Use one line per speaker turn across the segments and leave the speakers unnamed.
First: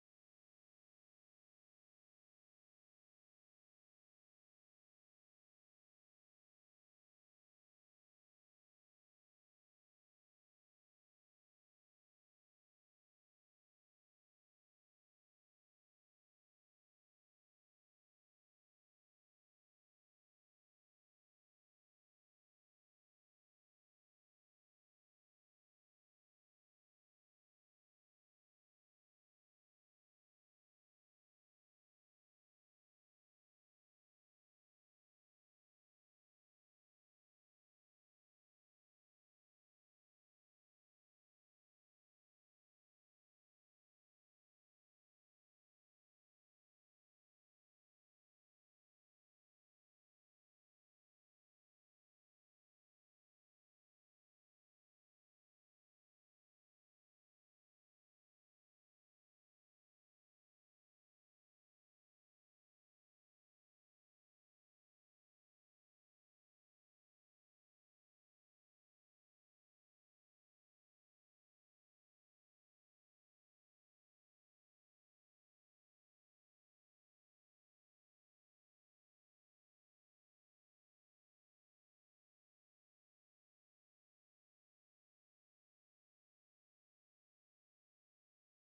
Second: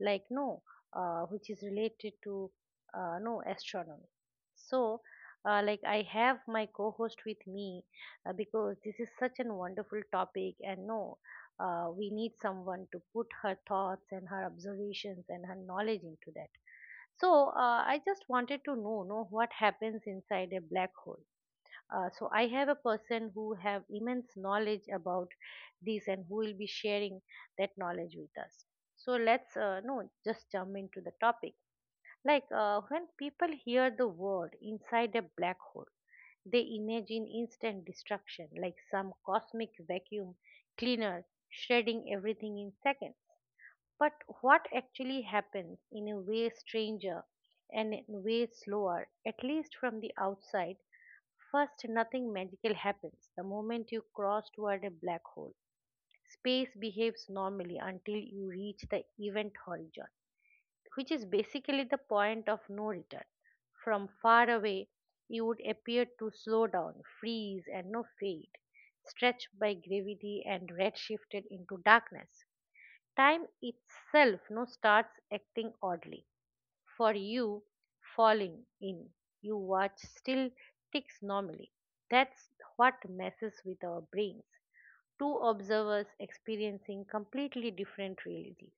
like no, which is related to no astronomy. So, I have my co-host with me because this is such an wonderful topic, and no, we need someone to put her thoughts and her observations and her knowledge into that. So I just wanted to know what happens inside a black hole. So I have a person who have immense knowledge about this and who will be sharing that knowledge with us. So let's no just jump into the topic. When people hear the word inside a black hole, they imagine instant destruction, like some cosmic vacuum cleaner shredding everything in seconds. But what actually happens in a way stranger and in a way slower, at least from the outside. First, nothing magical happens the moment you cross toward a black hole. Space behaves normally until you reach the event horizon, which is basically the point of no return. From far away, you would appear to slow down, freeze, and no fade, stretched by gravity and redshifted into darkness. Time itself now starts acting oddly for you falling in. You watch still ticks normally. That's what messes with our brains. Two observers experiencing completely different realities.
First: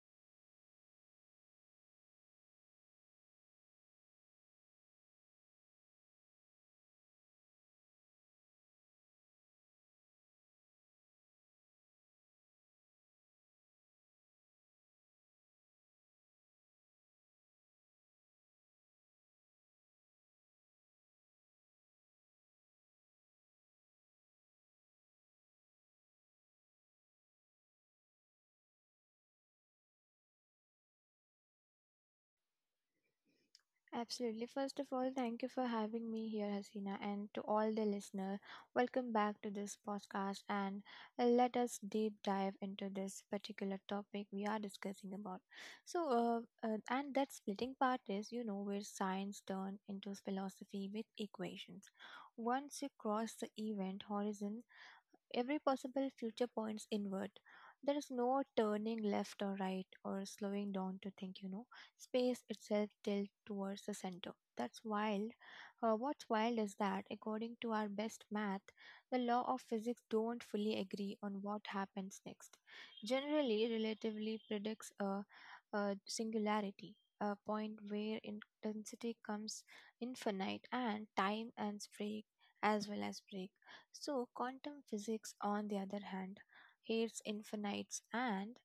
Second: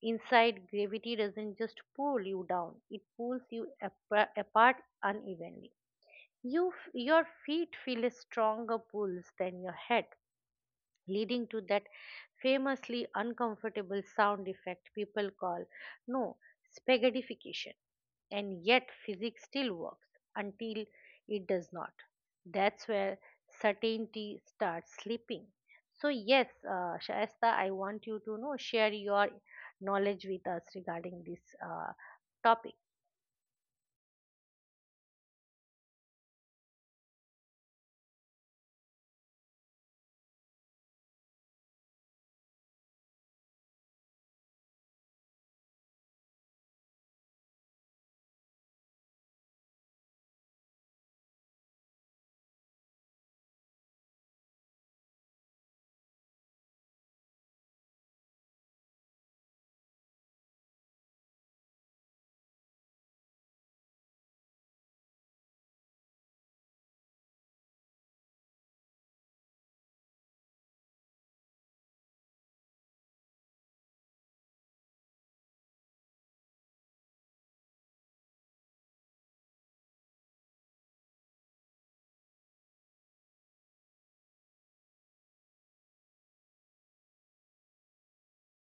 Inside, gravity doesn't just pull you down, it pulls you apart unevenly. Your feet feel a stronger pulse than your head, leading to that famously uncomfortable sound effect people call no spaghettification. And yet physics still works until it does not. That's where certainty starts sleeping. So yes, Shaista, I want you to know share your knowledge with us regarding this uh, topic.
Absolutely. First of all, thank you for having me here, Hasina, and to all the listener. Welcome back to this podcast, and let us deep dive into this particular topic we are discussing about. So, and that splitting part is, you know, where science turns into philosophy with equations. Once you cross the event horizon, every possible future points inward. There is no turning left or right or slowing down to think, you know. Space itself tilts towards the center. That's wild. What's wild is that, according to our best math, the law of physics don't fully agree on what happens next. Generally, relativity predicts a singularity, a point where intensity comes infinite and time and break as well as break. So, quantum physics, on the other hand, hates infinites and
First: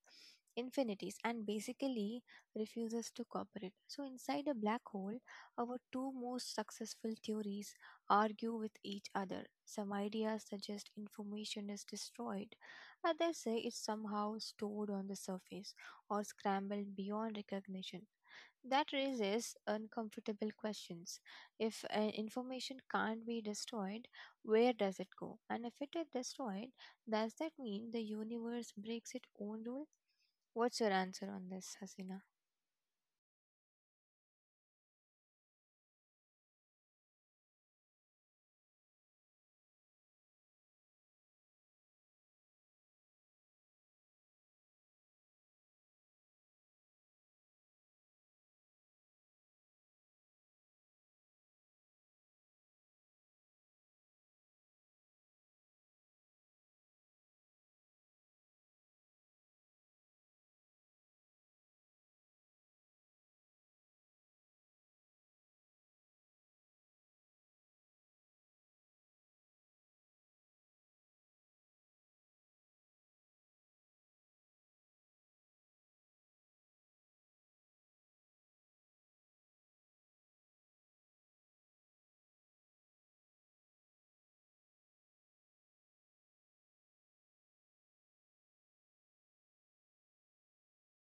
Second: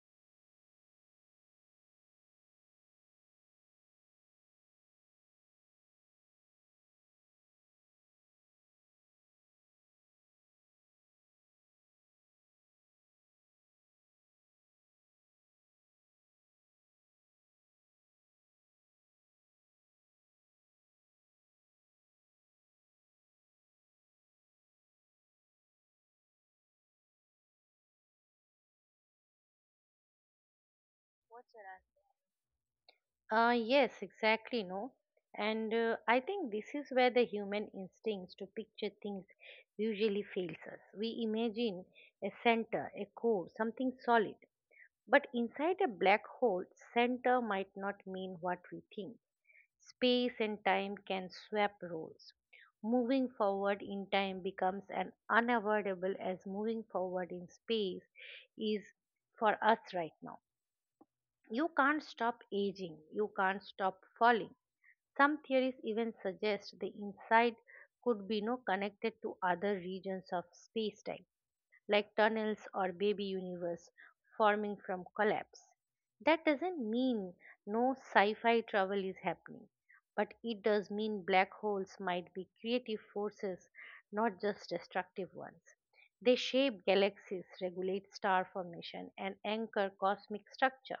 infinities and basically refuses to cooperate. So, inside a black hole, our two most successful theories argue with each other. Some ideas suggest information is destroyed, others say it's somehow stored on the surface or scrambled beyond recognition. That raises uncomfortable questions. If information can't be destroyed, where does it go? And if it is destroyed, does that mean the universe breaks its own rule? What's your answer on this, Hasina?
Yes, exactly, no. And I think this is where the human instincts to picture things usually fails us. We imagine a center, a core, something solid. But inside a black hole, center might not mean what we think. Space and time can swap roles. Moving forward in time becomes an unavoidable as moving forward in space is for us right now. You can't stop aging, you can't stop falling. Some theories even suggest the inside could be no connected to other regions of spacetime, like tunnels or baby universe forming from collapse. That doesn't mean no sci-fi travel is happening, but it does mean black holes might be creative forces, not just destructive ones. They shape galaxies, regulate star formation, and anchor cosmic structure.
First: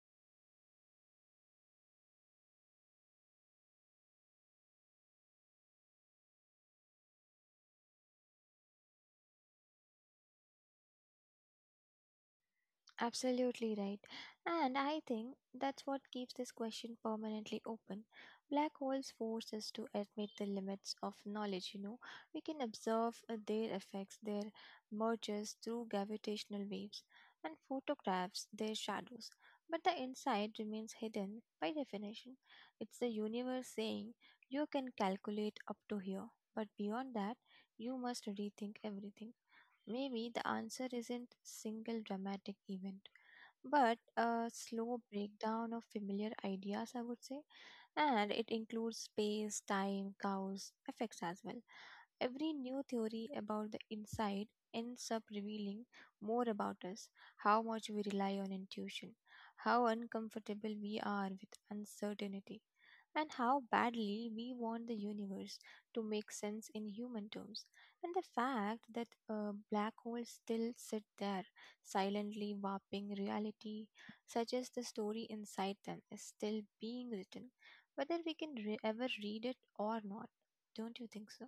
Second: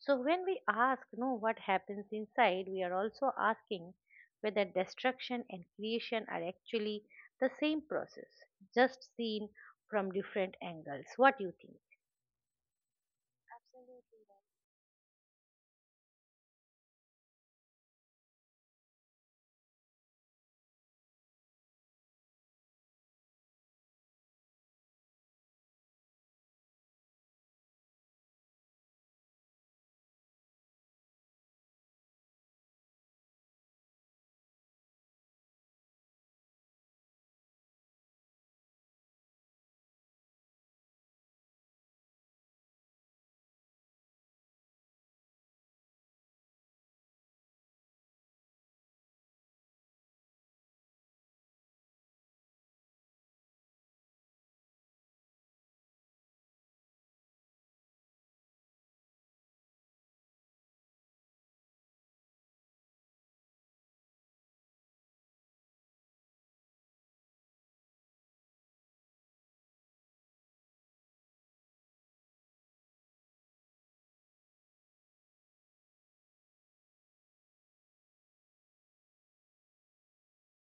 So when we ask, you know, what happens inside, we are also asking whether destruction and creation are actually the same process, just seen from different angles. What do you think?
Absolutely right.
Absolutely right.
And I think that's what keeps this question permanently open. Black holes force us to admit the limits of knowledge, you know. We can observe their effects, their mergers through gravitational waves, and photographs their shadows. But the inside remains hidden by definition. It's the universe saying you can calculate up to here, but beyond that, you must rethink everything. Maybe the answer isn't single dramatic event, but a slow breakdown of familiar ideas, I would say, and it includes space, time, cows, effects as well. Every new theory about the inside ends up revealing more about us, how much we rely on intuition, how uncomfortable we are with uncertainty, and how badly we want the universe to make sense in human terms. And the fact that black holes still sit there, silently warping reality, suggests the story inside them is still being written whether we can ever read it or not. Don't you think so?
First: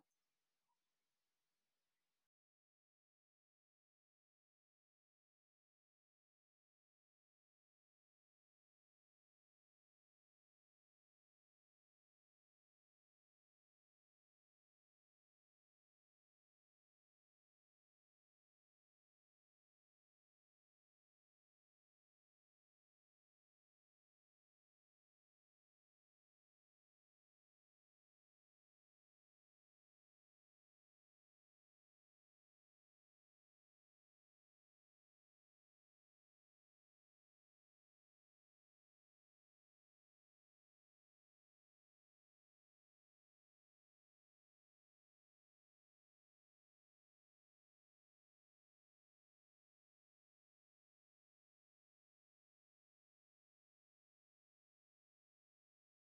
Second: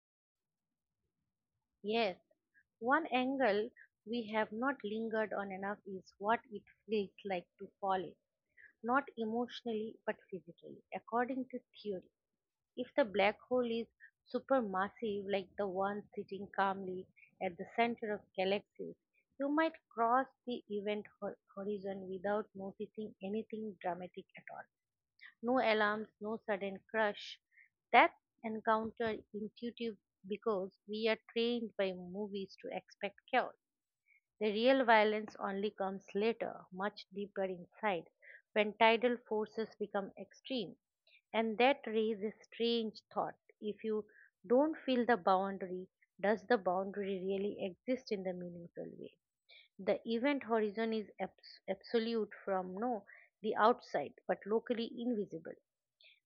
Yes, one angle we have not lingered on enough is what it feels like to fall in, not emotionally but physically, according to theory. If the black hole is supermassive, like the one sitting calmly at the center of galaxies, you might cross the event horizon without noticing anything dramatic at all. No alarms, no sudden crush. That encounter intuitive because we are trained by movies to expect chaos. The real violence only comes later, much deeper inside, when tidal forces become extreme. And that raises a strange thought. If you don't feel the boundary, does the boundary really exist in the meaningful way? The event horizon is absolute from no, the outside, but locally invisible.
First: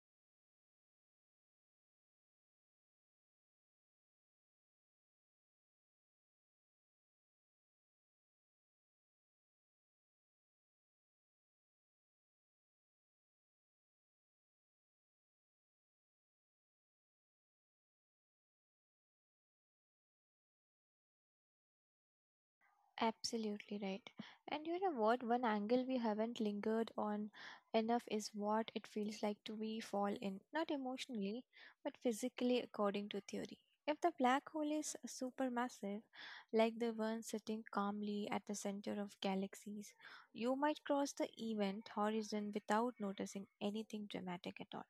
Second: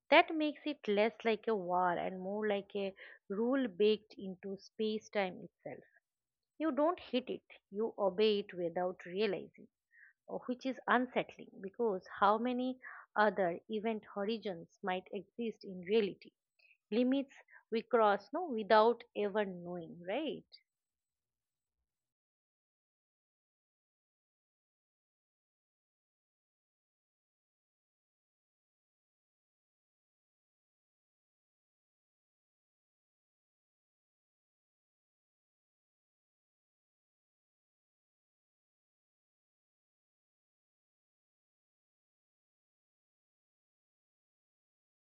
That makes it less like a war and more like a rule baked into space time itself. You don't hit it, you obey it without realizing, or which is unsettling because how many other event horizons might exist in reality? Limits we cross without ever knowing, right?
Absolutely right. And you know what? One angle we haven't lingered on enough is what it feels like to be fall in, not emotionally, but physically, according to theory. If the black hole is supermassive, like the one sitting calmly at the center of galaxies, you might cross the event horizon without noticing anything dramatic at all.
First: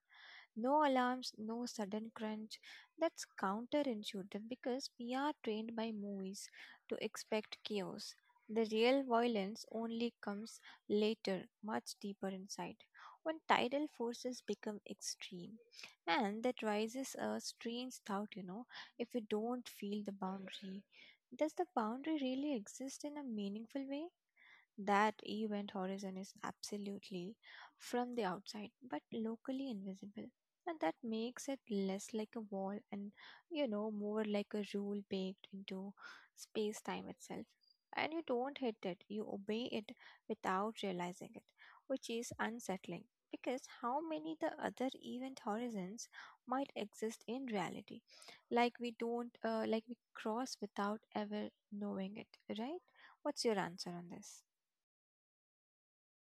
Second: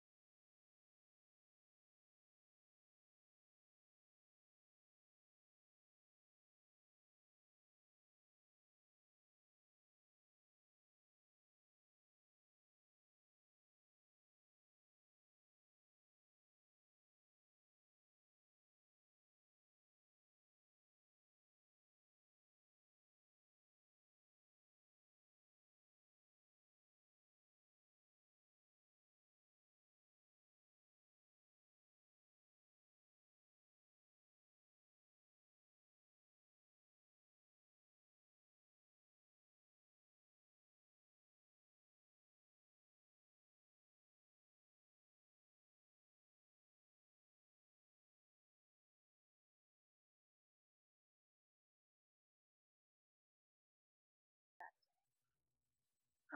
No alarms, no sudden crunch. That's counterintuitive because we are trained by movies to expect chaos. The real violence only comes later, much deeper inside, when tidal forces become extreme. And that raises a strange thought, you know, if you don't feel the boundary. Does the boundary really exist in a meaningful way? That event horizon is absolutely from the outside but locally invisible. And that makes it less like a wall and, you know, more like a rule baked into space time itself. And you don't hit it, you obey it without realizing it, which is unsettling. Because how many the other event horizons might exist in reality? Like we cross without ever knowing it, right? What's your answer on this?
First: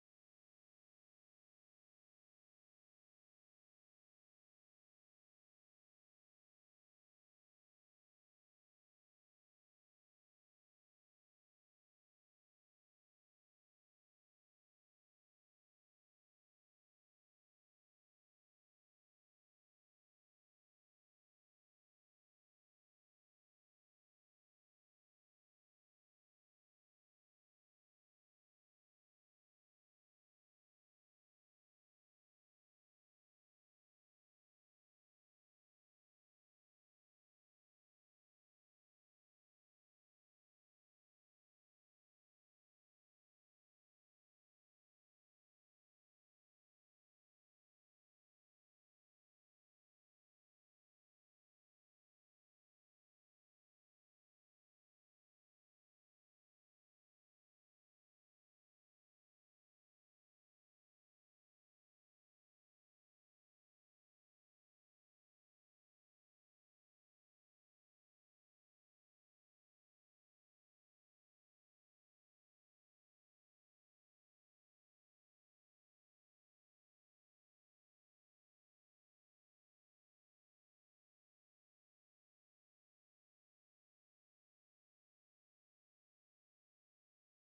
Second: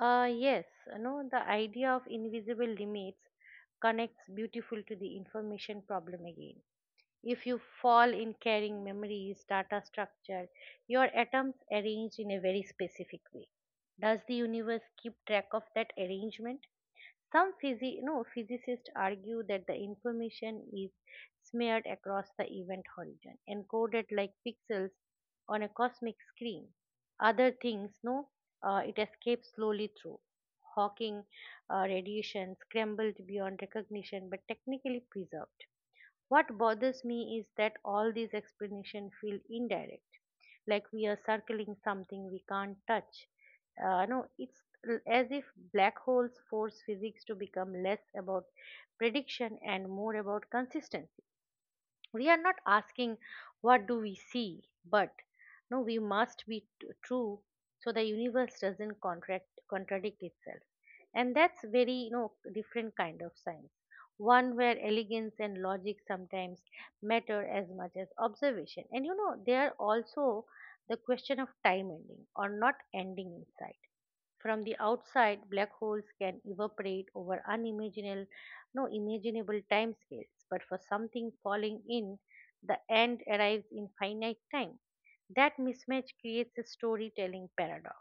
Yes, you know, the idea of invisible limits connects beautiful to the information problem again. If you fall in carrying memories data structure, your atoms arranged in a very specific way, does the universe keep track of that arrangement? Some physi- no, physicists argue that the information is smeared across the event horizon, encoded like pixels on a cosmic screen. Other things, no, it escapes slowly through Hawking radiation, scrambled beyond recognition but technically preserved. What bothers me is that all these explanations feel indirect, like we are circling something we can't touch. No, it's as if black holes force physics to become less about prediction and more about consistency. We are not asking what do we see, but no we must be true, so the universe doesn't contract contradict itself. And that's very, you know, different kind of science, one where elegance and logic sometimes matter as much as observation. And you know, there are also the question of time ending or not ending in science. From the outside, black holes can evaporate over unimaginable, no imaginable timescales, but for something falling in, the end arrives in finite time. That mismatch creates a storytelling paradox.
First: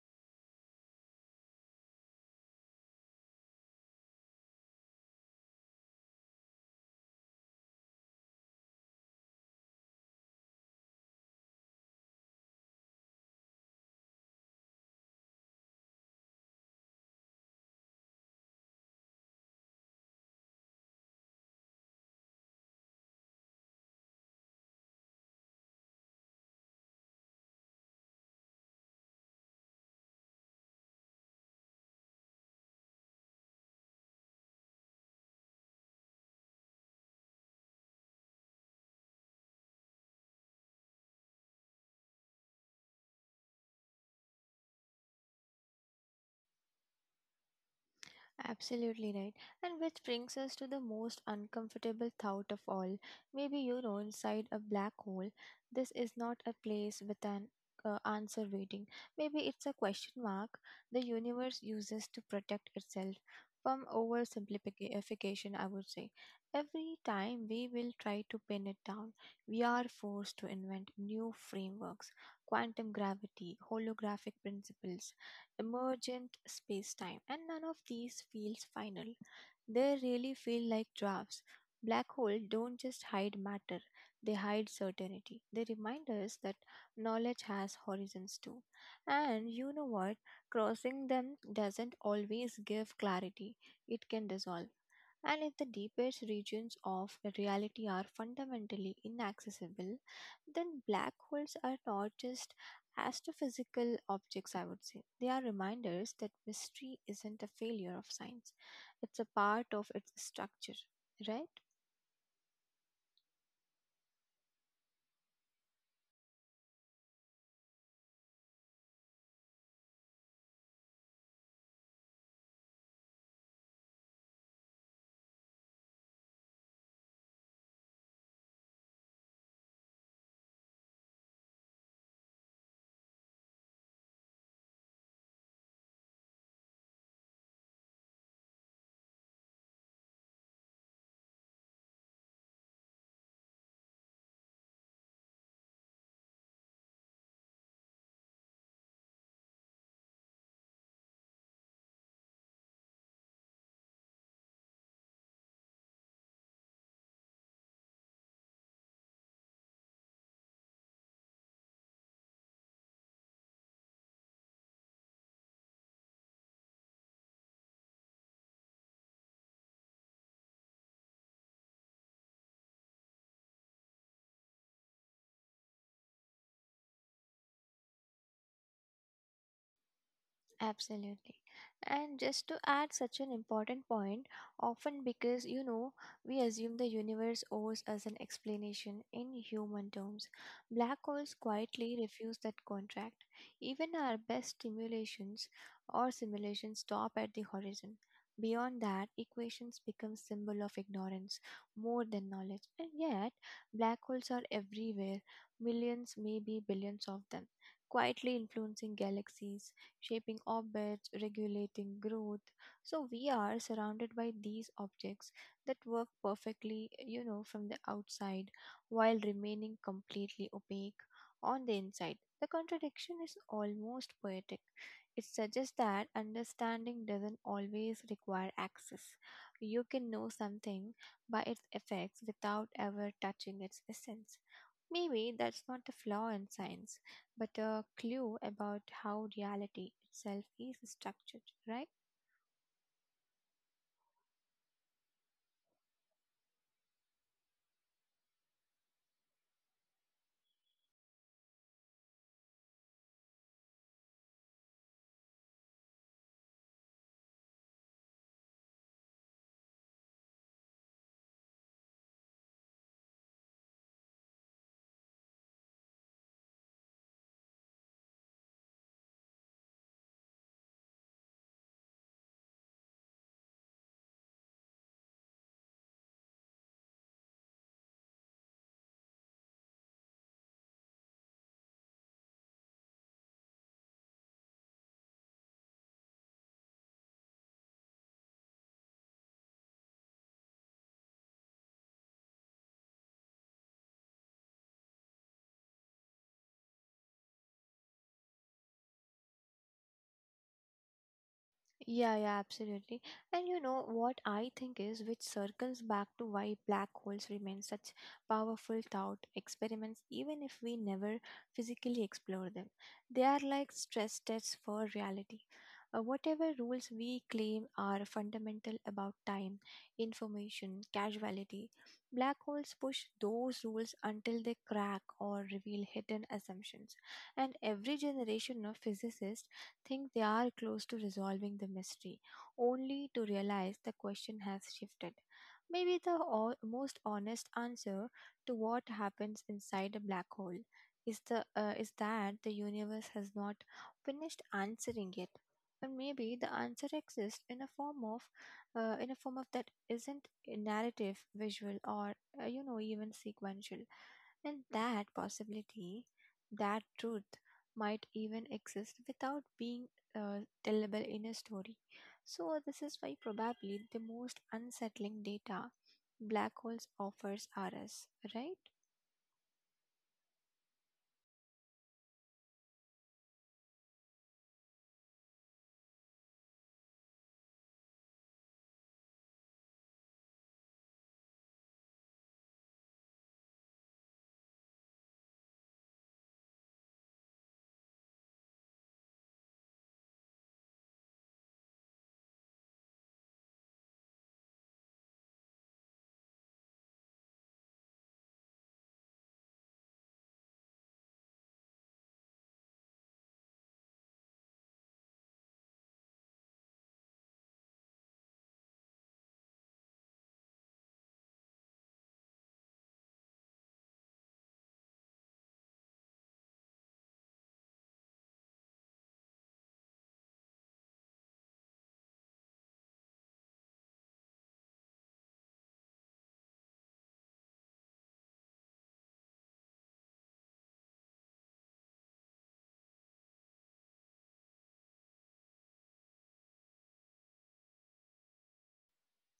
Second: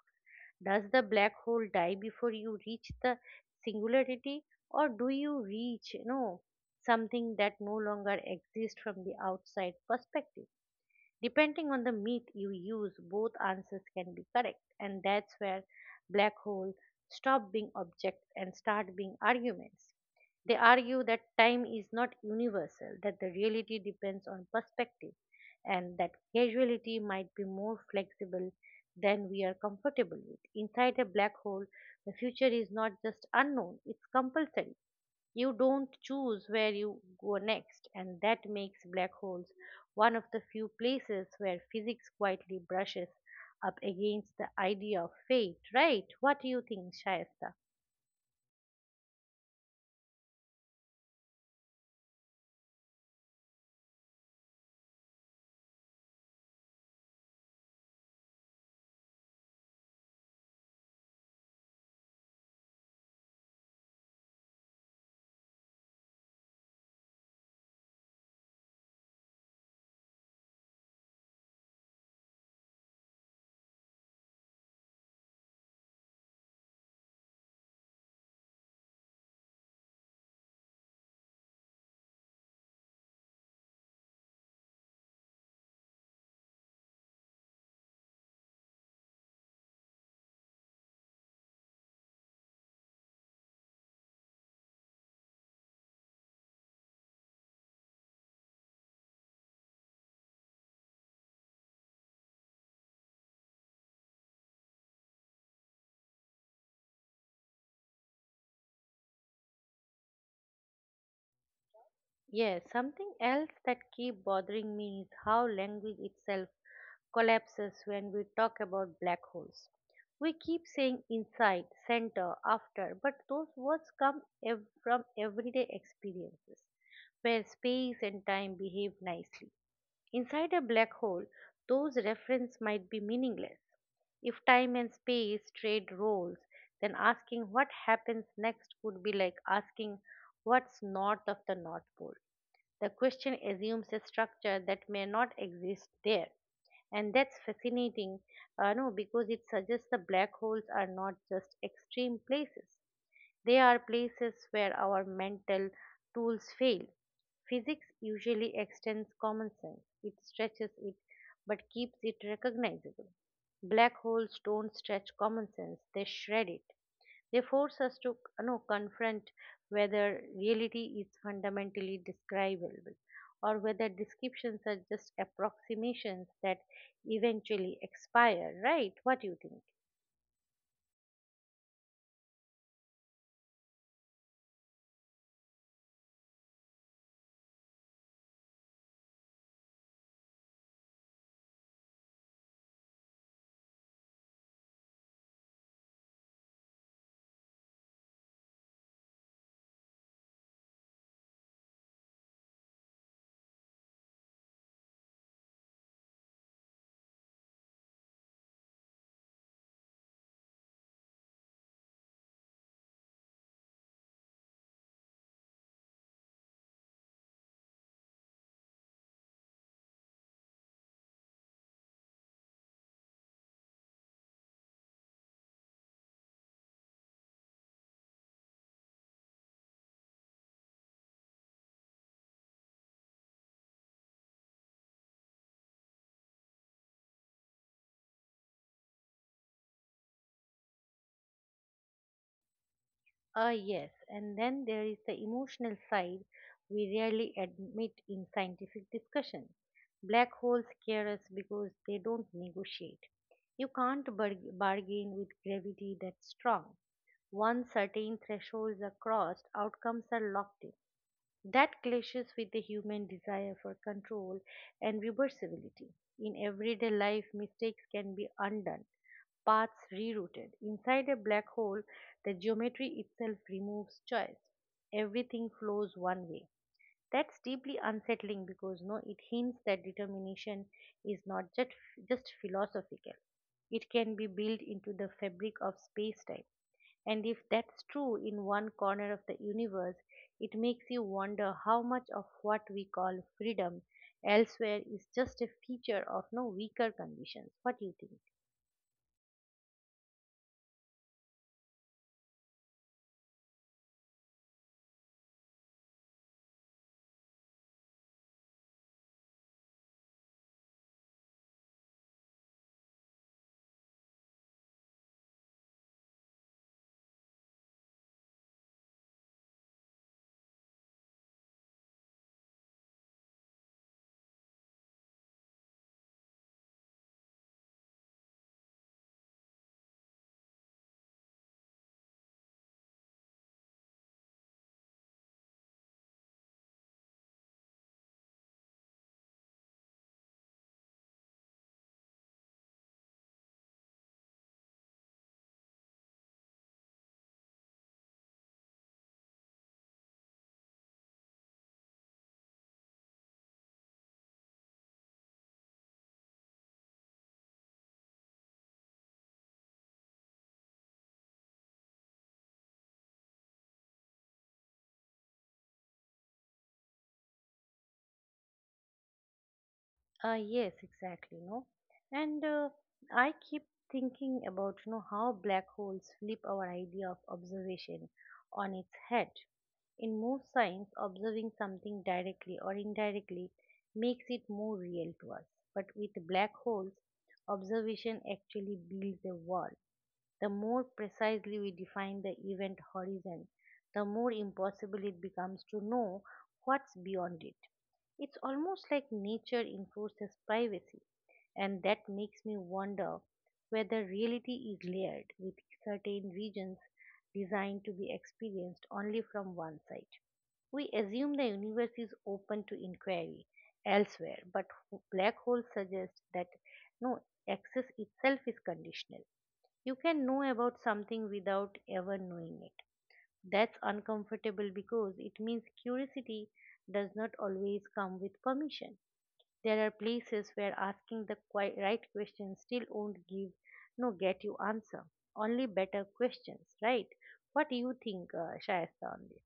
Does the black hole die before you reach the singularity, or do you reach, you know, something that no longer exists from the outside perspective? Depending on the myth you use, both answers can be correct, and that's where black holes stop being objects and start being arguments. They argue that time is not universal, that the reality depends on perspective, and that causality might be more flexible than we are comfortable with. Inside a black hole, the future is not just unknown, it's compulsory. You don't choose where you go next, and that makes black holes one of the few places where physics quietly brushes up against the idea of fate, right? What do you think, Shayesta?
Absolutely right. And which brings us to the most uncomfortable thought of all. Maybe you're inside a black hole. This is not a place with an answer waiting. Maybe it's a question mark the universe uses to protect itself from oversimplification, I would say. Every time we will try to pin it down, we are forced to invent new frameworks, quantum gravity, holographic principles, emergent spacetime, and none of these feels final. They really feel like drafts. Black holes don't just hide matter, they hide certainty. They remind us that knowledge has horizons too. And you know what? Crossing them doesn't always give clarity, it can dissolve. And if the deepest regions of reality are fundamentally inaccessible, then black holes are not just astrophysical objects, I would say. They are reminders that mystery isn't a failure of science, it's a part of its structure, right?
Yes, something else that keep bothering me is how language itself collapses when we talk about black holes. We keep saying inside, center, after, but those words come from everyday experiences where space and time behave nicely. Inside a black hole, those references might be meaningless. If time and space trade roles, then asking what happens next would be like asking what's north of the North Pole. The question assumes a structure that may not exist there. And that's fascinating, no, because it suggests the black holes are not just extreme places. They are places where our mental tools fail. Physics usually extends common sense, it stretches it but keeps it recognizable. Black holes don't stretch common sense, they shred it. They force us to, you know, confront whether reality is fundamentally describable or whether descriptions are just approximations that eventually expire, right? What do you think?
Absolutely. And just to add such an important point, often because you know, we assume the universe owes us an explanation in human terms. Black holes quietly refuse that contract. Even our best stimulations or simulations stop at the horizon. Beyond that, equations become symbol of ignorance more than knowledge. And yet, black holes are everywhere, millions, maybe billions of them, quietly influencing galaxies shaping orbits, regulating growth. So we are surrounded by these objects that work perfectly, you know, from the outside while remaining completely opaque on the inside. The contradiction is almost poetic. It suggests that understanding doesn't always require access. You can know something by its effects without ever touching its essence. Maybe that's not a flaw in science, but a clue about how reality itself is structured, right?
Ah, yes, and then there is the emotional side we rarely admit in scientific discussion. Black holes scare us because they don't negotiate. You can't bargain with gravity that's strong. Once certain thresholds are crossed, outcomes are locked in. That clashes with the human desire for control and reversibility. In everyday life, mistakes can be undone, paths rerouted. Inside a black hole, the geometry itself removes choice. Everything flows one way. That's deeply unsettling because no, it hints that determination is not just, just philosophical. It can be built into the fabric of space time. And if that's true in one corner of the universe, it makes you wonder how much of what we call freedom elsewhere is just a feature of no weaker conditions. What do you think?
Yeah, absolutely. And you know what I think is, which circles back to why black holes remain such powerful thought experiments, even if we never physically explore them. They are like stress tests for reality. Whatever rules we claim are fundamental about time, information, causality, black holes push those rules until they crack or reveal hidden assumptions. And every generation of physicists think they are close to resolving the mystery, only to realize the question has shifted. Maybe the most honest answer to what happens inside a black hole is that the universe has not finished answering yet. And maybe the answer exists in a form of, that isn't narrative, visual, or you know even sequential. And that possibility, that truth might even exist without being tellable in a story. So, this is why probably the most unsettling data black holes offers are us, right?
Yes, exactly, no. And I keep thinking about, you know, how black holes flip our idea of observation on its head. In most science, observing something directly or indirectly makes it more real to us. But with black holes, observation actually builds a wall. The more precisely we define the event horizon, the more impossible it becomes to know what's beyond it. It's almost like nature enforces privacy, and that makes me wonder whether reality is layered with certain regions designed to be experienced only from one side. We assume the universe is open to inquiry elsewhere, but black holes suggest that no access itself is conditional. You can know about something without ever knowing it. That's uncomfortable because it means curiosity does not always come with permission. There are places where asking the right question still won't give no get you answer. Only better questions, right? What do you think, Shayasta, on this?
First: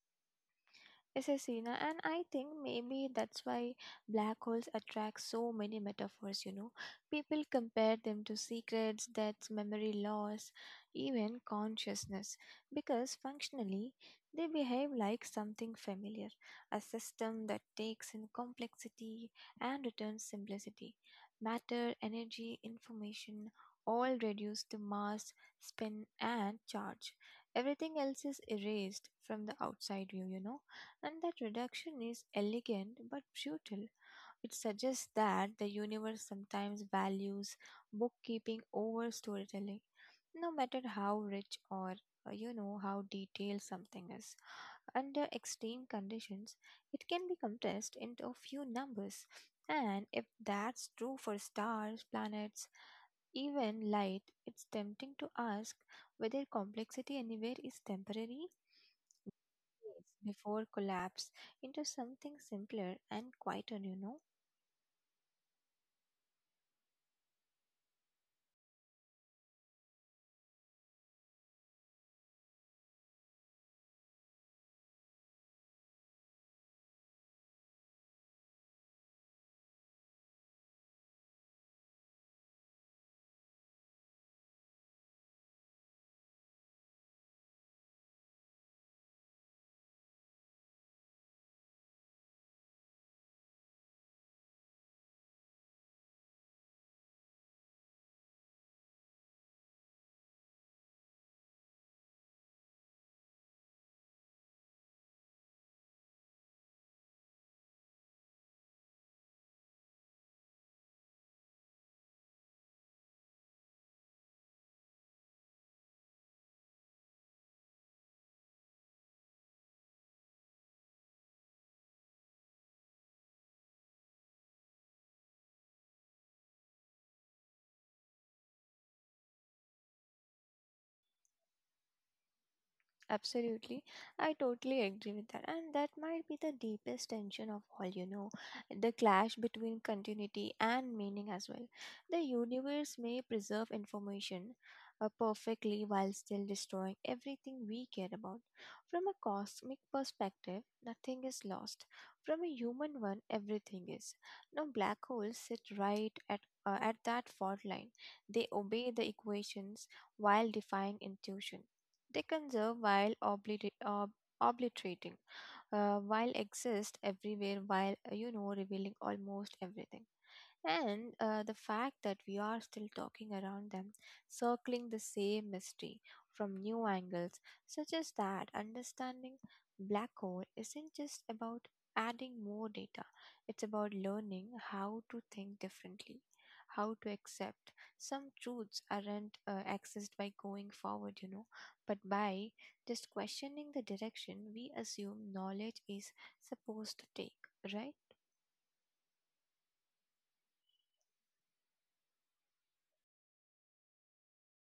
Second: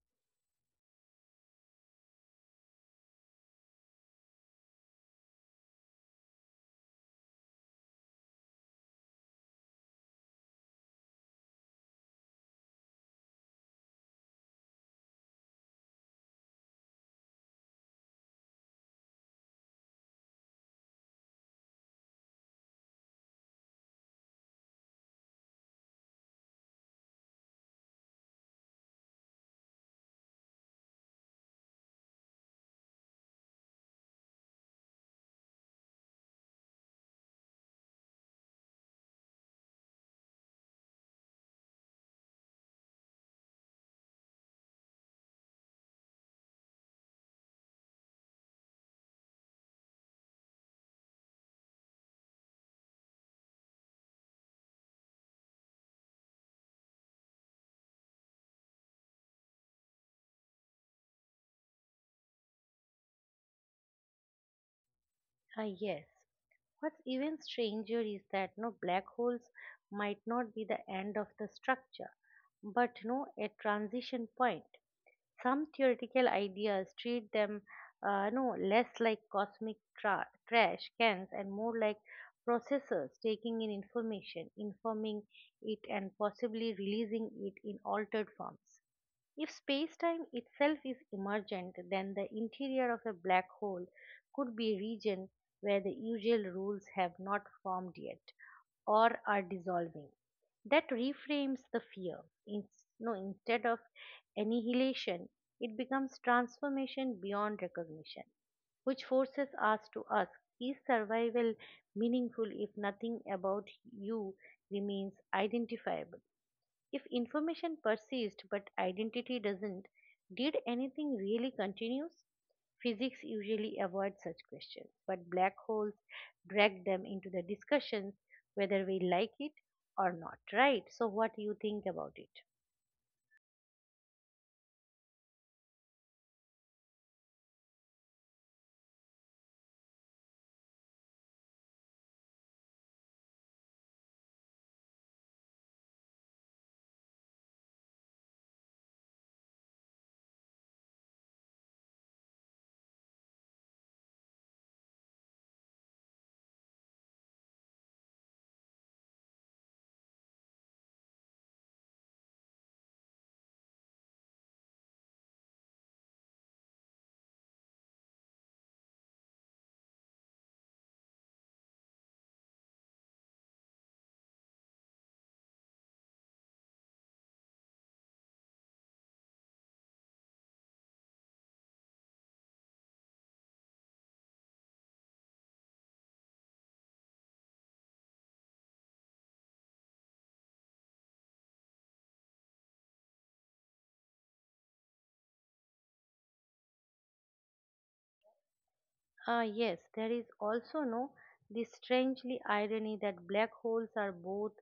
Yes, yes, Sina, and I think maybe that's why black holes attract so many metaphors, you know. People compare them to secrets, deaths, memory loss, even consciousness, because functionally they behave like something familiar, a system that takes in complexity and returns simplicity. Matter, energy, information, all reduced to mass, spin, and charge. Everything else is erased from the outside view, you know. And that reduction is elegant but brutal. It suggests that the universe sometimes values bookkeeping over storytelling, no matter how rich or you know how detailed something is. Under extreme conditions, it can be compressed into a few numbers. And if that's true for stars, planets, even light, it's tempting to ask whether complexity anywhere is temporary decades before collapse into something simpler and quieter, you know.
Ah, yes. What's even stranger is that black holes might not be the end of the structure, but no a transition point. Some theoretical ideas treat them no less like cosmic trash cans and more like processors taking in information, informing it, and possibly releasing it in altered forms. If space-time itself is emergent, then the interior of a black hole could be a region where the usual rules have not formed yet or are dissolving. That reframes the fear. In, no, Instead of annihilation, it becomes transformation beyond recognition, which forces us to ask, is survival meaningful if nothing about you remains identifiable? If information persists but identity doesn't, did anything really continue? Physics usually avoids such questions, but black holes drag them into the discussions whether we like it or not, right? So, what do you think about it?
Absolutely. I totally agree with that. And that might be the deepest tension of all, you know, the clash between continuity and meaning as well. The universe may preserve information perfectly while still destroying everything we care about. From a cosmic perspective, nothing is lost. From a human one, everything is. Now, black holes sit right at that fault line. They obey the equations while defying intuition. They conserve while obliterating, while exist everywhere, while you know revealing almost everything. And the fact that we are still talking around them, circling the same mystery from new angles, suggests that understanding black hole isn't just about adding more data, it's about learning how to think differently, how to accept some truths aren't accessed by going forward, you know, but by just questioning the direction we assume knowledge is supposed to take, right?
Ah, yes, there is also no The strangely irony that black holes are both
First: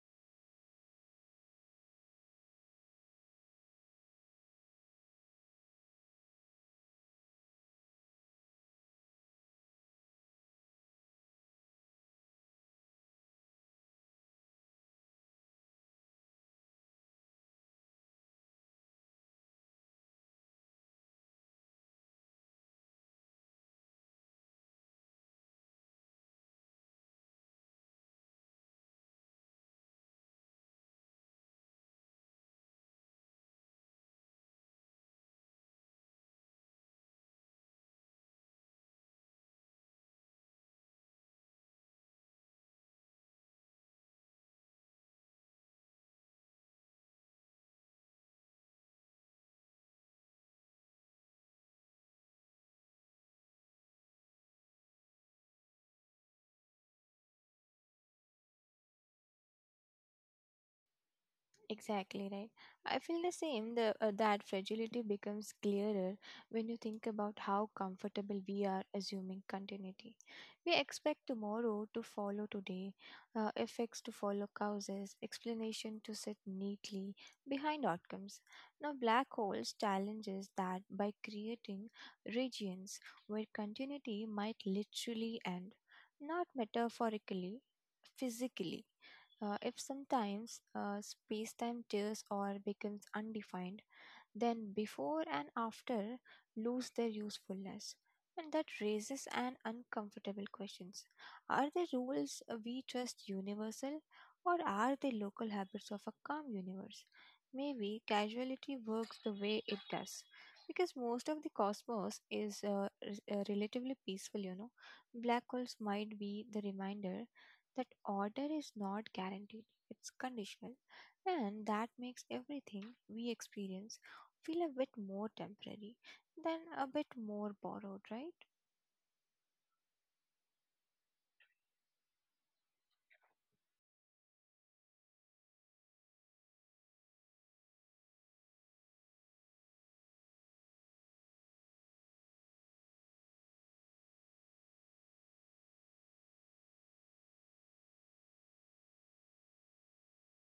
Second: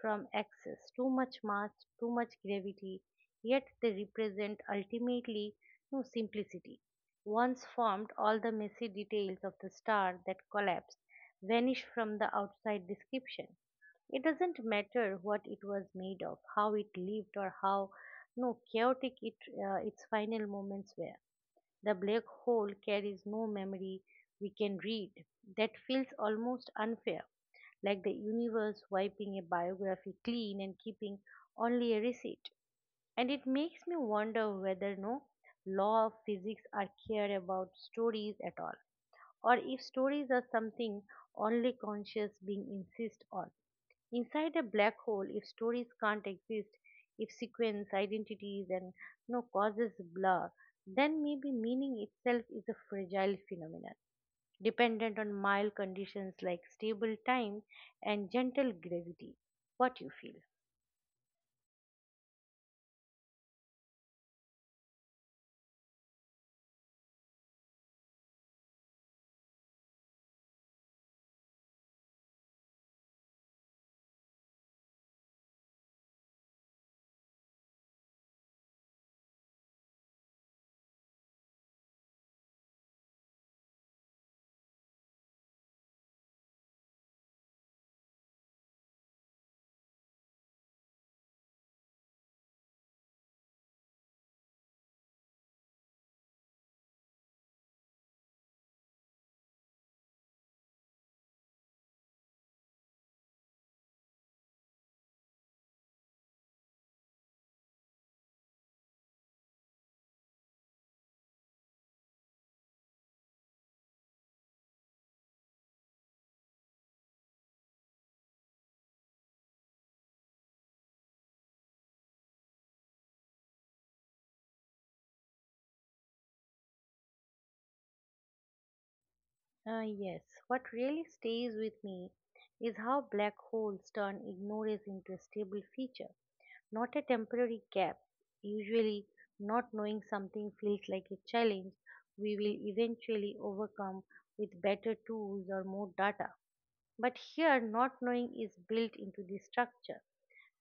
from excess, too much mass, too much gravity, yet they represent ultimately no simplicity. Once formed, all the messy details of the star that collapsed vanish from the outside description. It doesn't matter what it was made of, how it lived, or how no chaotic it, its final moments were the black hole carries no memory we can read. That feels almost unfair, like the universe wiping a biography clean and keeping only a receipt. And it makes me wonder whether no law of physics are cared about stories at all, or if stories are something only conscious being insist on. Inside a black hole, if stories can't exist, if sequence, identities, and no causes blur, then maybe meaning itself is a fragile phenomenon, dependent on mild conditions like stable time and gentle gravity. What you feel?
Exactly right. I feel the same. The that fragility becomes clearer when you think about how comfortable we are assuming continuity. We expect tomorrow to follow today, effects to follow causes, explanation to sit neatly behind outcomes. Now, black holes challenges that by creating regions where continuity might literally end, not metaphorically, physically. If sometimes space time tears or becomes undefined, then before and after lose their usefulness. And that raises an uncomfortable questions. Are the rules we trust universal or are they local habits of a calm universe? Maybe casuality works the way it does because most of the cosmos is relatively peaceful, you know. Black holes might be the reminder that order is not guaranteed, it's conditional, and that makes everything we experience feel a bit more temporary than a bit more borrowed, right?
Ah, yes. What really stays with me is how black holes turn ignorance into a stable feature, not a temporary gap. Usually, not knowing something feels like a challenge we will eventually overcome with better tools or more data. But here, not knowing is built into the structure.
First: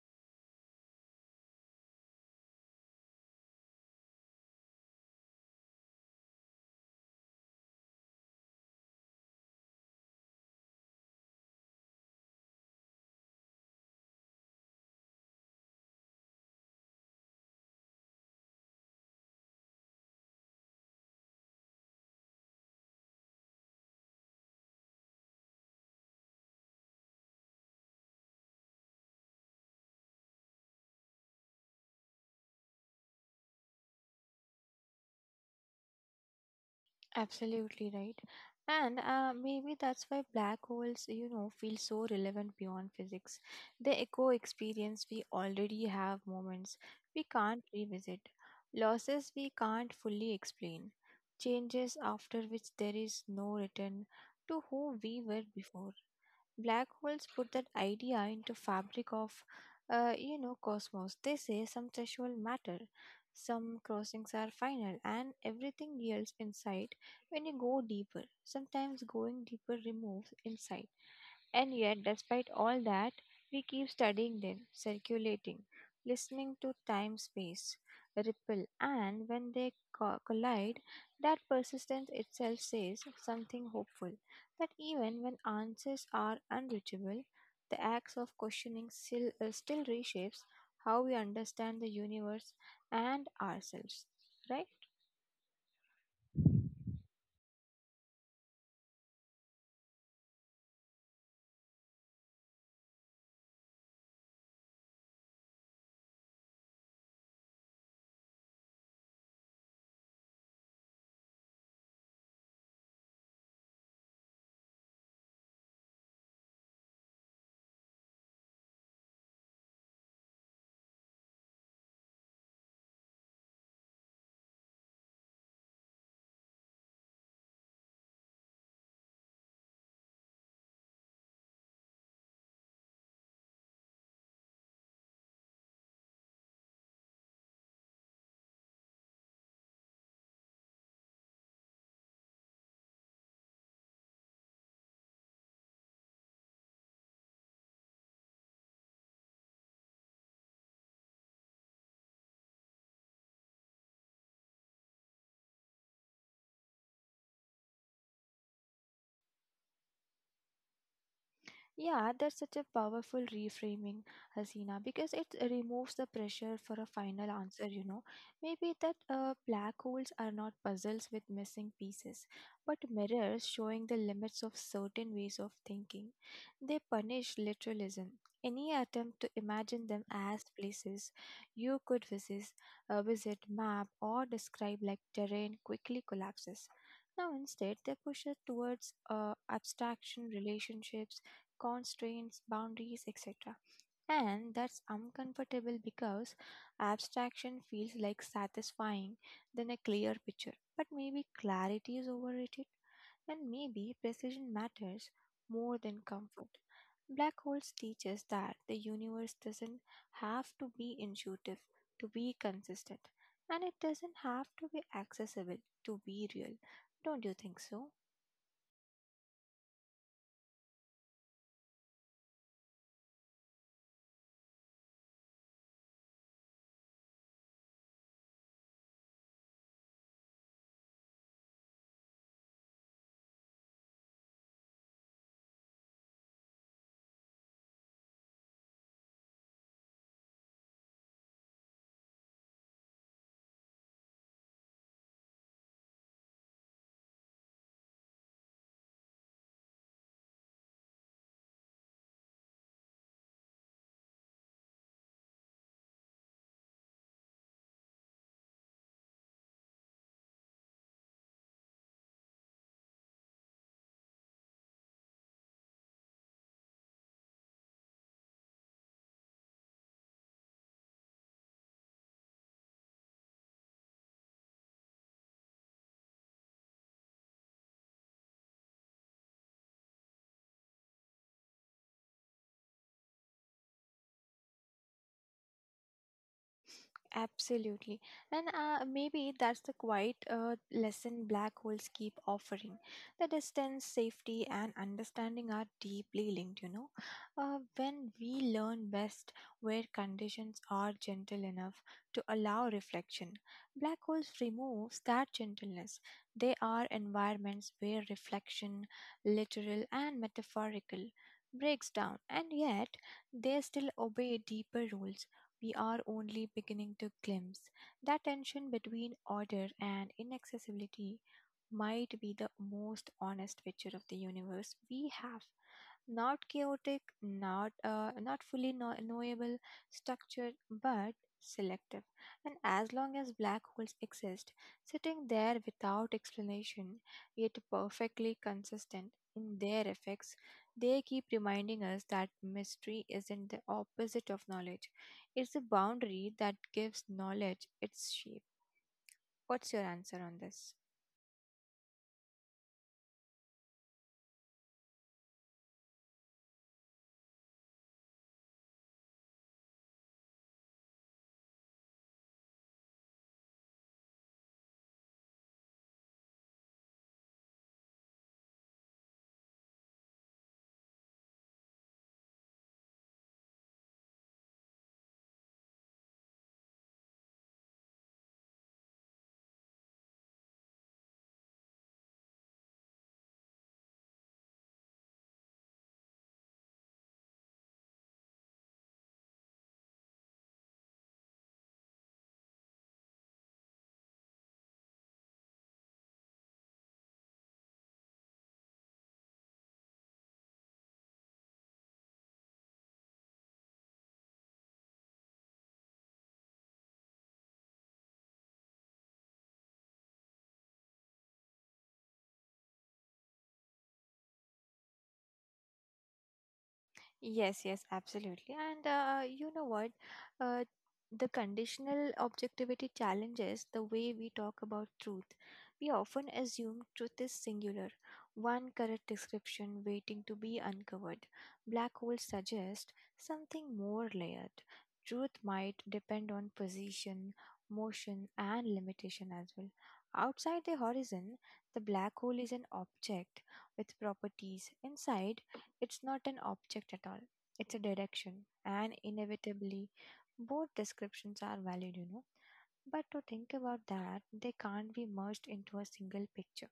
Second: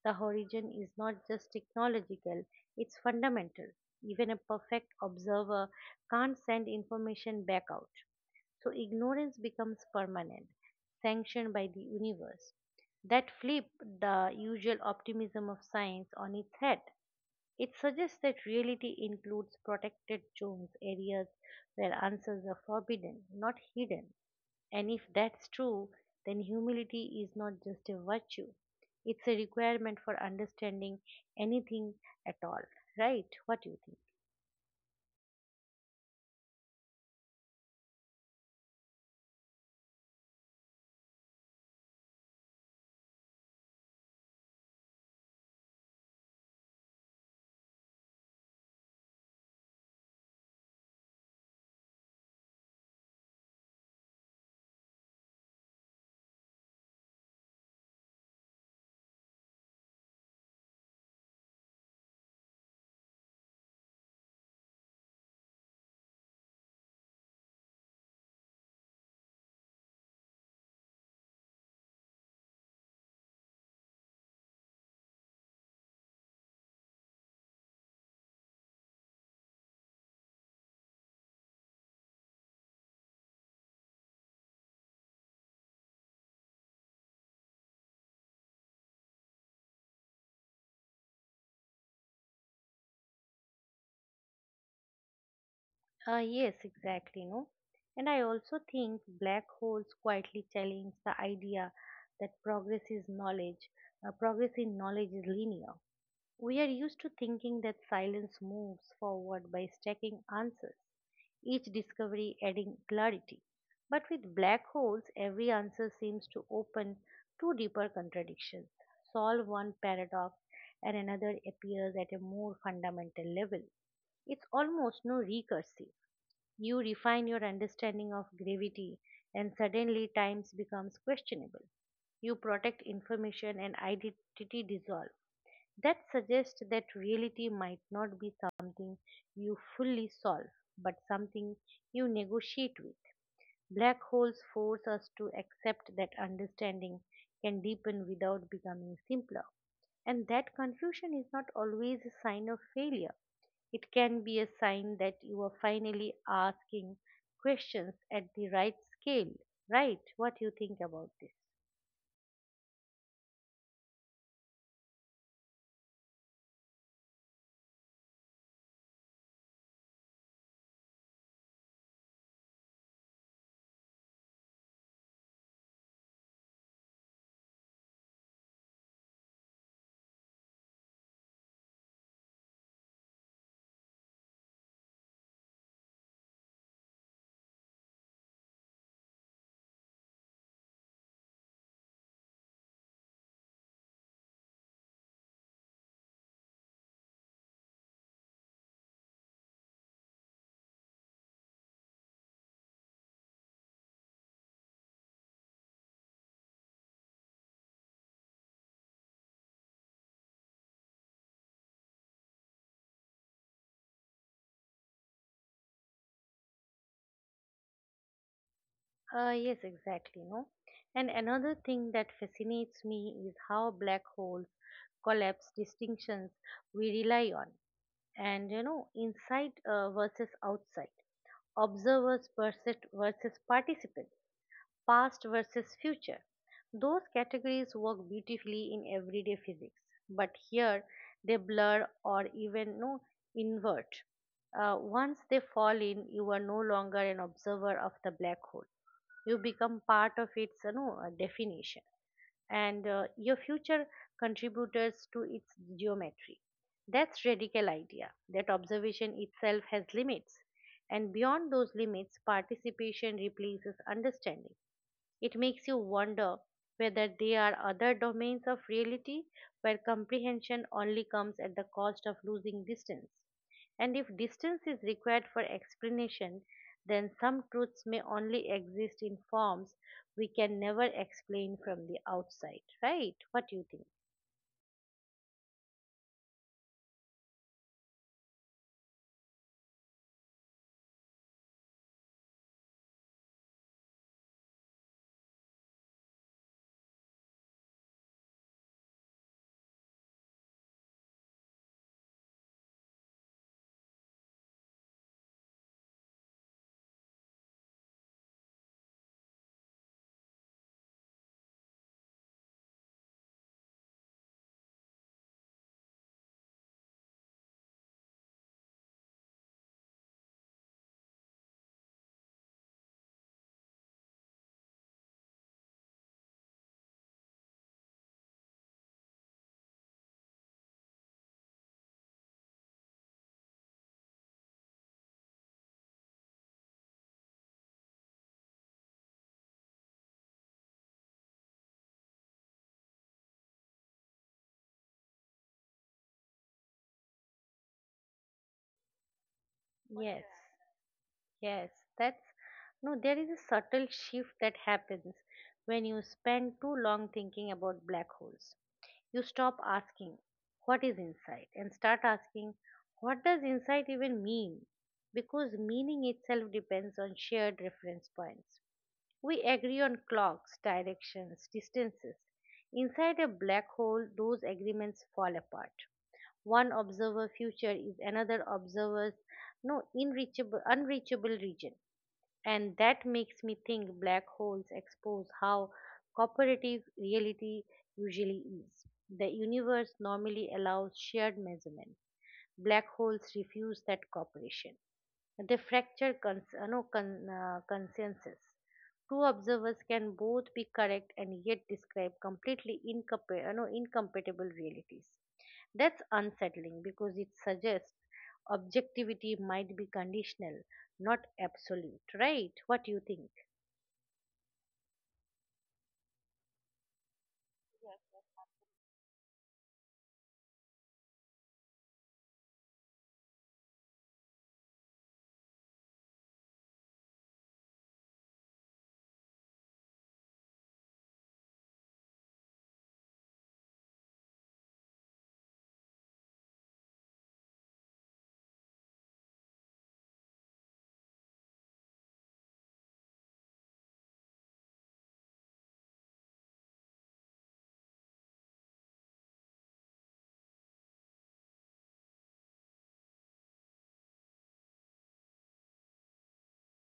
The horizon is not just technological, it's fundamental. Even a perfect observer can't send information back out. So ignorance becomes permanent, sanctioned by the universe. That flip the usual optimism of science on its head. It suggests that reality includes protected zones, areas where answers are forbidden, not hidden. And if that's true, then humility is not just a virtue, it's a requirement for understanding anything at all. Right? What do you think?
Absolutely right. And maybe that's why black holes, you know, feel so relevant beyond physics. They echo experience we already have moments we can't revisit, losses we can't fully explain, changes after which there is no return to who we were before. Black holes put that idea into fabric of cosmos. They say some threshold matter, some crossings are final and everything else inside. When you go deeper, sometimes going deeper removes insight. And yet, despite all that, we keep studying them, circulating, listening to time space ripple, and when they collide, that persistence itself says something hopeful, that even when answers are unreachable, the acts of questioning still, still reshapes how we understand the universe and ourselves, right?
Yes, exactly, no. And I also think black holes quietly challenge the idea that progress is knowledge, progress in knowledge is linear. We are used to thinking that silence moves forward by stacking answers, each discovery adding clarity. But with black holes, every answer seems to open two deeper contradictions, solve one paradox, and another appears at a more fundamental level. It's almost no recursive. You refine your understanding of gravity, and suddenly times becomes questionable. You protect information and identity dissolve. That suggests that reality might not be something you fully solve, but something you negotiate with. Black holes force us to accept that understanding can deepen without becoming simpler. And that confusion is not always a sign of failure. It can be a sign that you are finally asking questions at the right scale, right? What you think about this?
Yeah, that's such a powerful reframing, Hasina, because it removes the pressure for a final answer. Maybe that black holes are not puzzles with missing pieces, but mirrors showing the limits of certain ways of thinking. They punish literalism. Any attempt to imagine them as places you could visit, visit, map, or describe like terrain quickly collapses. Now, instead, they push it towards abstraction, relationships, constraints, boundaries, etc. And that's uncomfortable because abstraction feels like satisfying than a clear picture. But maybe clarity is overrated, and maybe precision matters more than comfort. Black holes teach us that the universe doesn't have to be intuitive to be consistent, and it doesn't have to be accessible to be real. Don't you think so?
Yes, exactly. No, and another thing that fascinates me is how black holes collapse distinctions we rely on. And you know, inside versus outside, observers versus, participants, past versus future. Those categories work beautifully in everyday physics, but here they blur or even no invert. Once they fall in, you are no longer an observer of the black hole, you become part of its, you know, definition, and your future contributors to its geometry. That's radical idea, that observation itself has limits, and beyond those limits participation replaces understanding. It makes you wonder whether there are other domains of reality where comprehension only comes at the cost of losing distance. And if distance is required for explanation, then some truths may only exist in forms we can never explain from the outside, right? What do you think?
Absolutely. And maybe that's the quiet lesson black holes keep offering. The distance, safety, and understanding are deeply linked. When we learn best where conditions are gentle enough to allow reflection, black holes removes that gentleness. They are environments where reflection, literal and metaphorical, breaks down, and yet they still obey deeper rules we are only beginning to glimpse. That tension between order and inaccessibility might be the most honest picture of the universe we have. Not chaotic, not not fully knowable, structured, but selective. And as long as black holes exist, sitting there without explanation, yet perfectly consistent in their effects, they keep reminding us that mystery isn't the opposite of knowledge, is the boundary that gives knowledge its shape. What's your
Yes,
answer on this?
yes, that's no, there is a subtle shift that happens when you spend too long thinking about black holes. You stop asking what is insight and start asking what does insight even mean, because meaning itself depends on shared reference points. We agree on clocks, directions, distances. Inside a black hole those agreements fall apart. One observer future is another observer's no unreachable region. And that makes me think black holes expose how cooperative reality usually is. The universe normally allows shared measurement. Black holes refuse that cooperation. They fracture cons- no, con- consensus. Two observers can both be correct and yet describe completely incompa- no, incompatible realities. That's unsettling because it suggests objectivity might be conditional, not absolute, right? What do you think?
Yes, yes, absolutely. And what? Uh, the conditional objectivity challenges the way we talk about truth. We often assume truth is singular, one correct description waiting to be uncovered. Black holes suggest something more layered. Truth might depend on position, motion, and limitation as well. Outside the horizon, the black hole is an object with properties. Inside, it's not an object at all, it's a direction. And inevitably, both descriptions are valid. But to think about that, they can't be merged into a single picture.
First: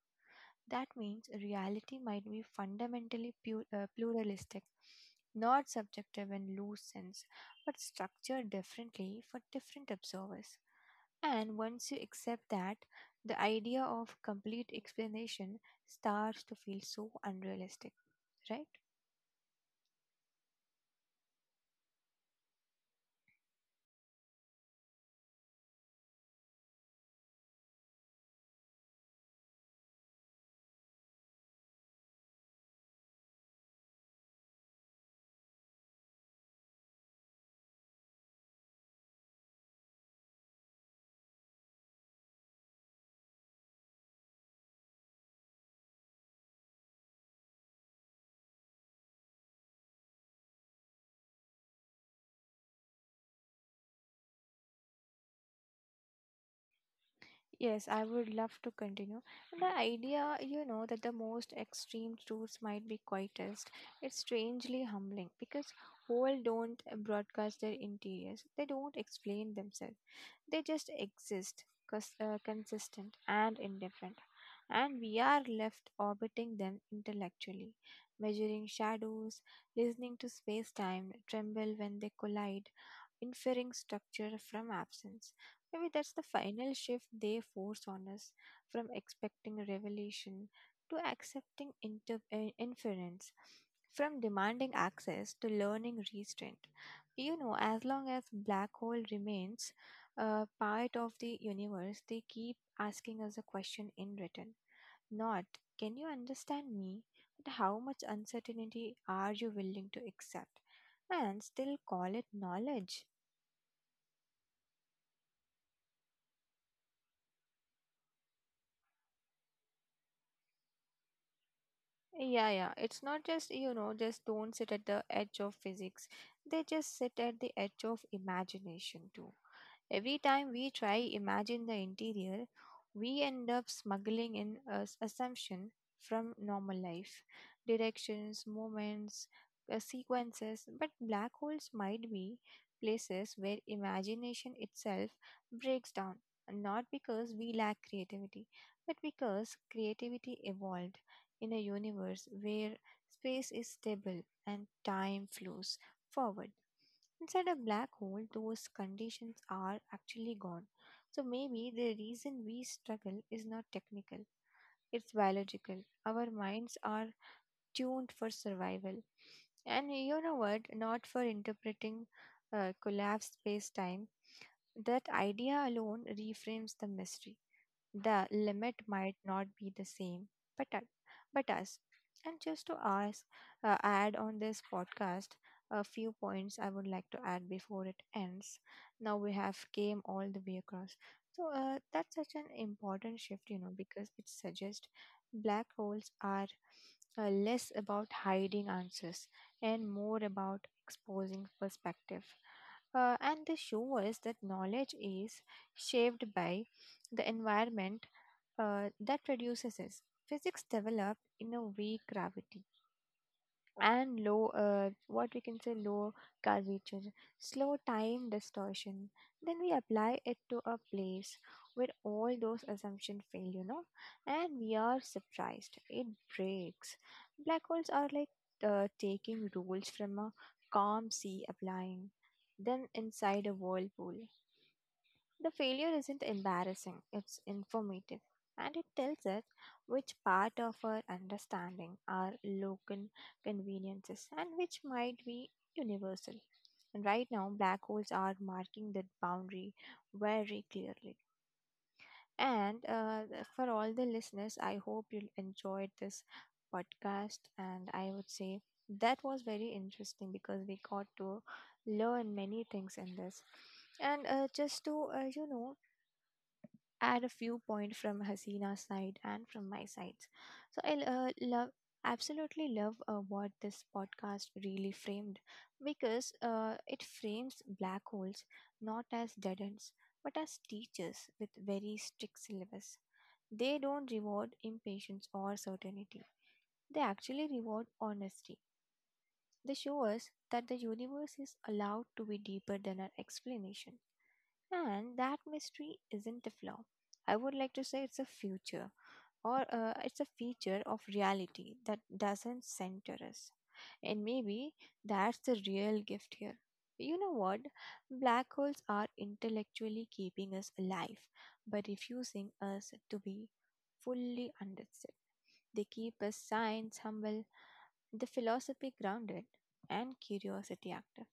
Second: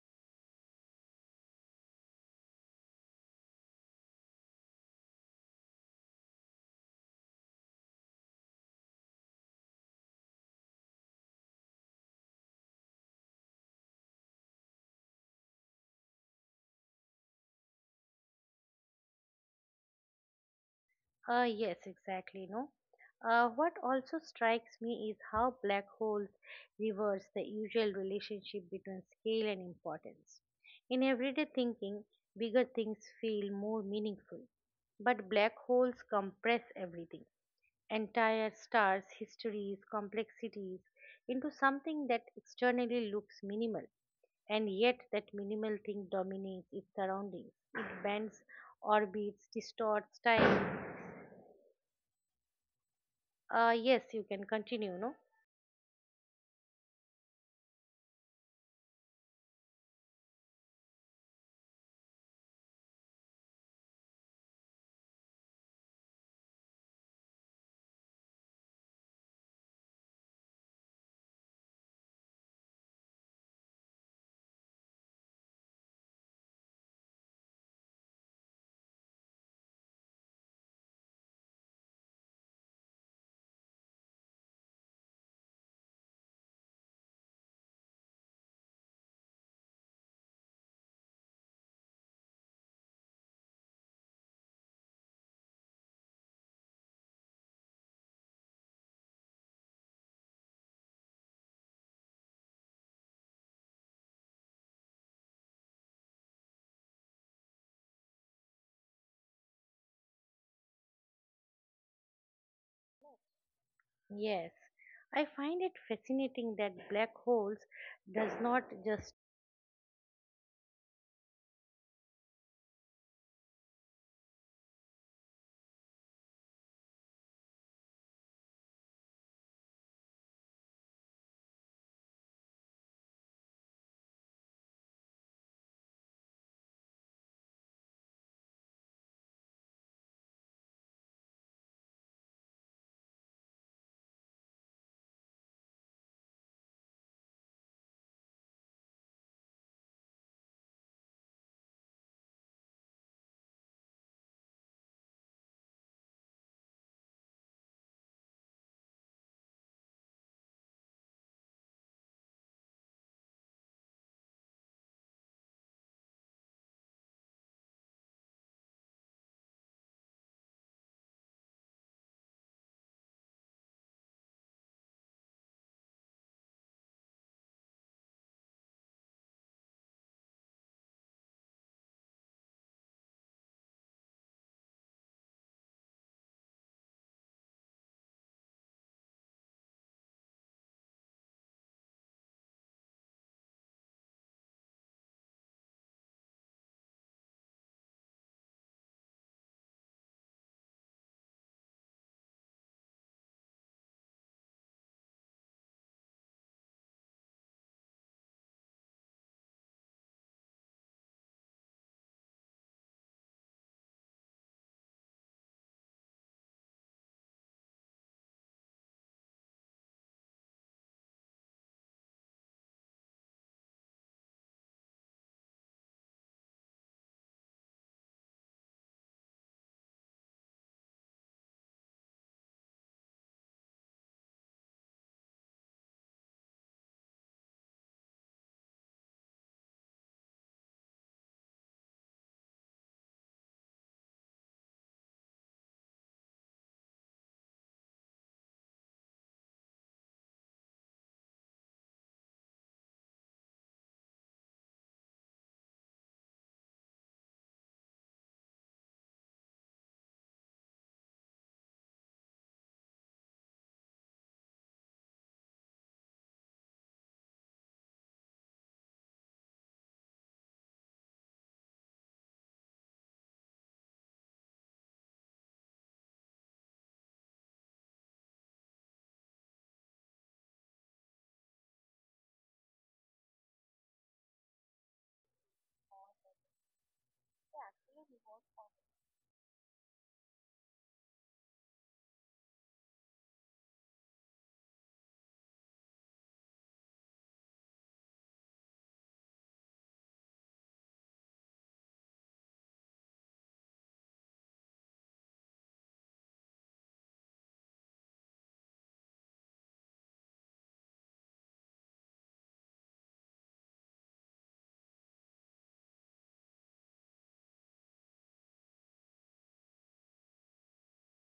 That means reality might be fundamentally pluralistic, not subjective in loose sense, but structured differently for different observers. And once you accept that, the idea of complete explanation starts to feel so unrealistic, right?
Yes, exactly. No. What also strikes me is how black holes reverse the usual relationship between scale and importance. In everyday thinking, bigger things feel more meaningful, but black holes compress everything, entire stars, histories, complexities, into something that externally looks minimal, and yet that minimal thing dominates its surroundings. It bends orbits, distorts time, yes, you can continue, no?
Yes, I would love to continue. And the idea that the most extreme truths might be quietest, it's strangely humbling because whole don't broadcast their interiors. They don't explain themselves. They just exist, consistent and indifferent. And we are left orbiting them intellectually, measuring shadows, listening to space time tremble when they collide, inferring structure from absence. Maybe that's the final shift they force on us, from expecting revelation to accepting inference, from demanding access to learning restraint. As long as black hole remains a part of the universe, they keep asking us a question in return. Not, can you understand me? But how much uncertainty are you willing to accept and still call it knowledge?
Yes. I find it fascinating that black holes does not just
Yeah, yeah. It's not just, just don't sit at the edge of physics. They just sit at the edge of imagination too. Every time we try imagine the interior, we end up smuggling in a assumption from normal life, directions, moments, sequences. But black holes might be places where imagination itself breaks down, not because we lack creativity, but because creativity evolved in a universe where space is stable and time flows forward. Inside a black hole, those conditions are actually gone. So maybe the reason we struggle is not technical, it's biological. Our minds are tuned for survival. And you know what? Not for interpreting collapsed space time. That idea alone reframes the mystery. The limit might not be the same, but but us. And just to ask, add on this podcast, a few points I would like to add before it ends. Now we have came all the way across. So that's such an important shift, because it suggests black holes are less about hiding answers and more about exposing perspective. And they show us that knowledge is shaped by the environment that reduces us. Physics developed in a weak gravity and low, what we can say, low curvature, slow time distortion. Then we apply it to a place where all those assumptions fail, and we are surprised. It breaks. Black holes are like taking rules from a calm sea, applying them inside a whirlpool. The failure isn't embarrassing, it's informative, and it tells us which part of our understanding are local conveniences and which might be universal. And right now, black holes are marking that boundary very clearly. And for all the listeners, I hope you enjoyed this podcast. And I would say that was very interesting because we got to learn many things in this. And just to, you know, add a few points from Hasina's side and from my side. So I love, absolutely love what this podcast really framed because it frames black holes not as dead ends but as teachers with very strict syllabus. They don't reward impatience or certainty. They actually reward honesty. They show us that the universe is allowed to be deeper than our explanation. And that mystery isn't a flaw. I would like to say it's a future or it's a feature of reality that doesn't center us. And maybe that's the real gift here. You know what? Black holes are intellectually keeping us alive, but refusing us to be fully understood. They keep us science humble, the philosophy grounded, and curiosity active.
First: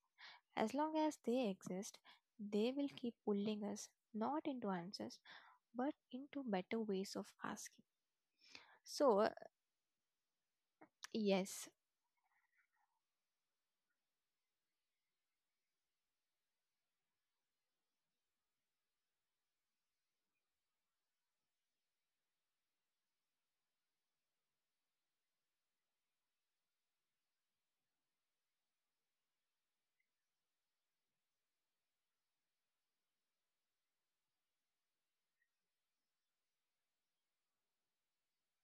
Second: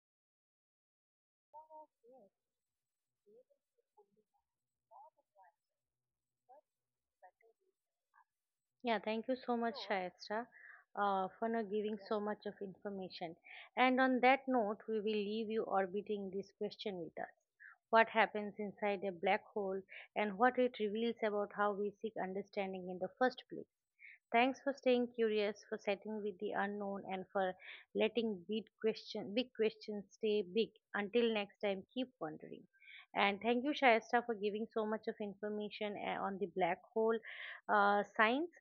As long as they exist, they will keep pulling us not into answers but into better ways of asking.
yeah, thank
So,
you so much, Shayestra, for
yes,
not giving so much of information. And on that note, we will leave you orbiting this question with us. What happens inside a black hole, and what it reveals about how we seek understanding in the first place? Thanks for staying curious, for setting with the unknown, and for letting big questions stay big. Until next time, keep wondering. And thank you, Shayesta, for giving so much of information on the black hole science.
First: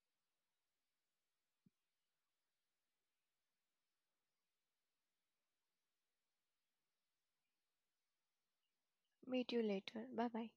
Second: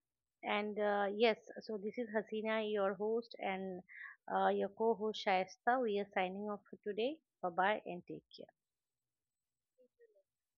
And yes, so this is Hasina, your host, and your co-host Shayesta. We are signing off for today. Bye bye, and take care.
meet you later. Bye bye.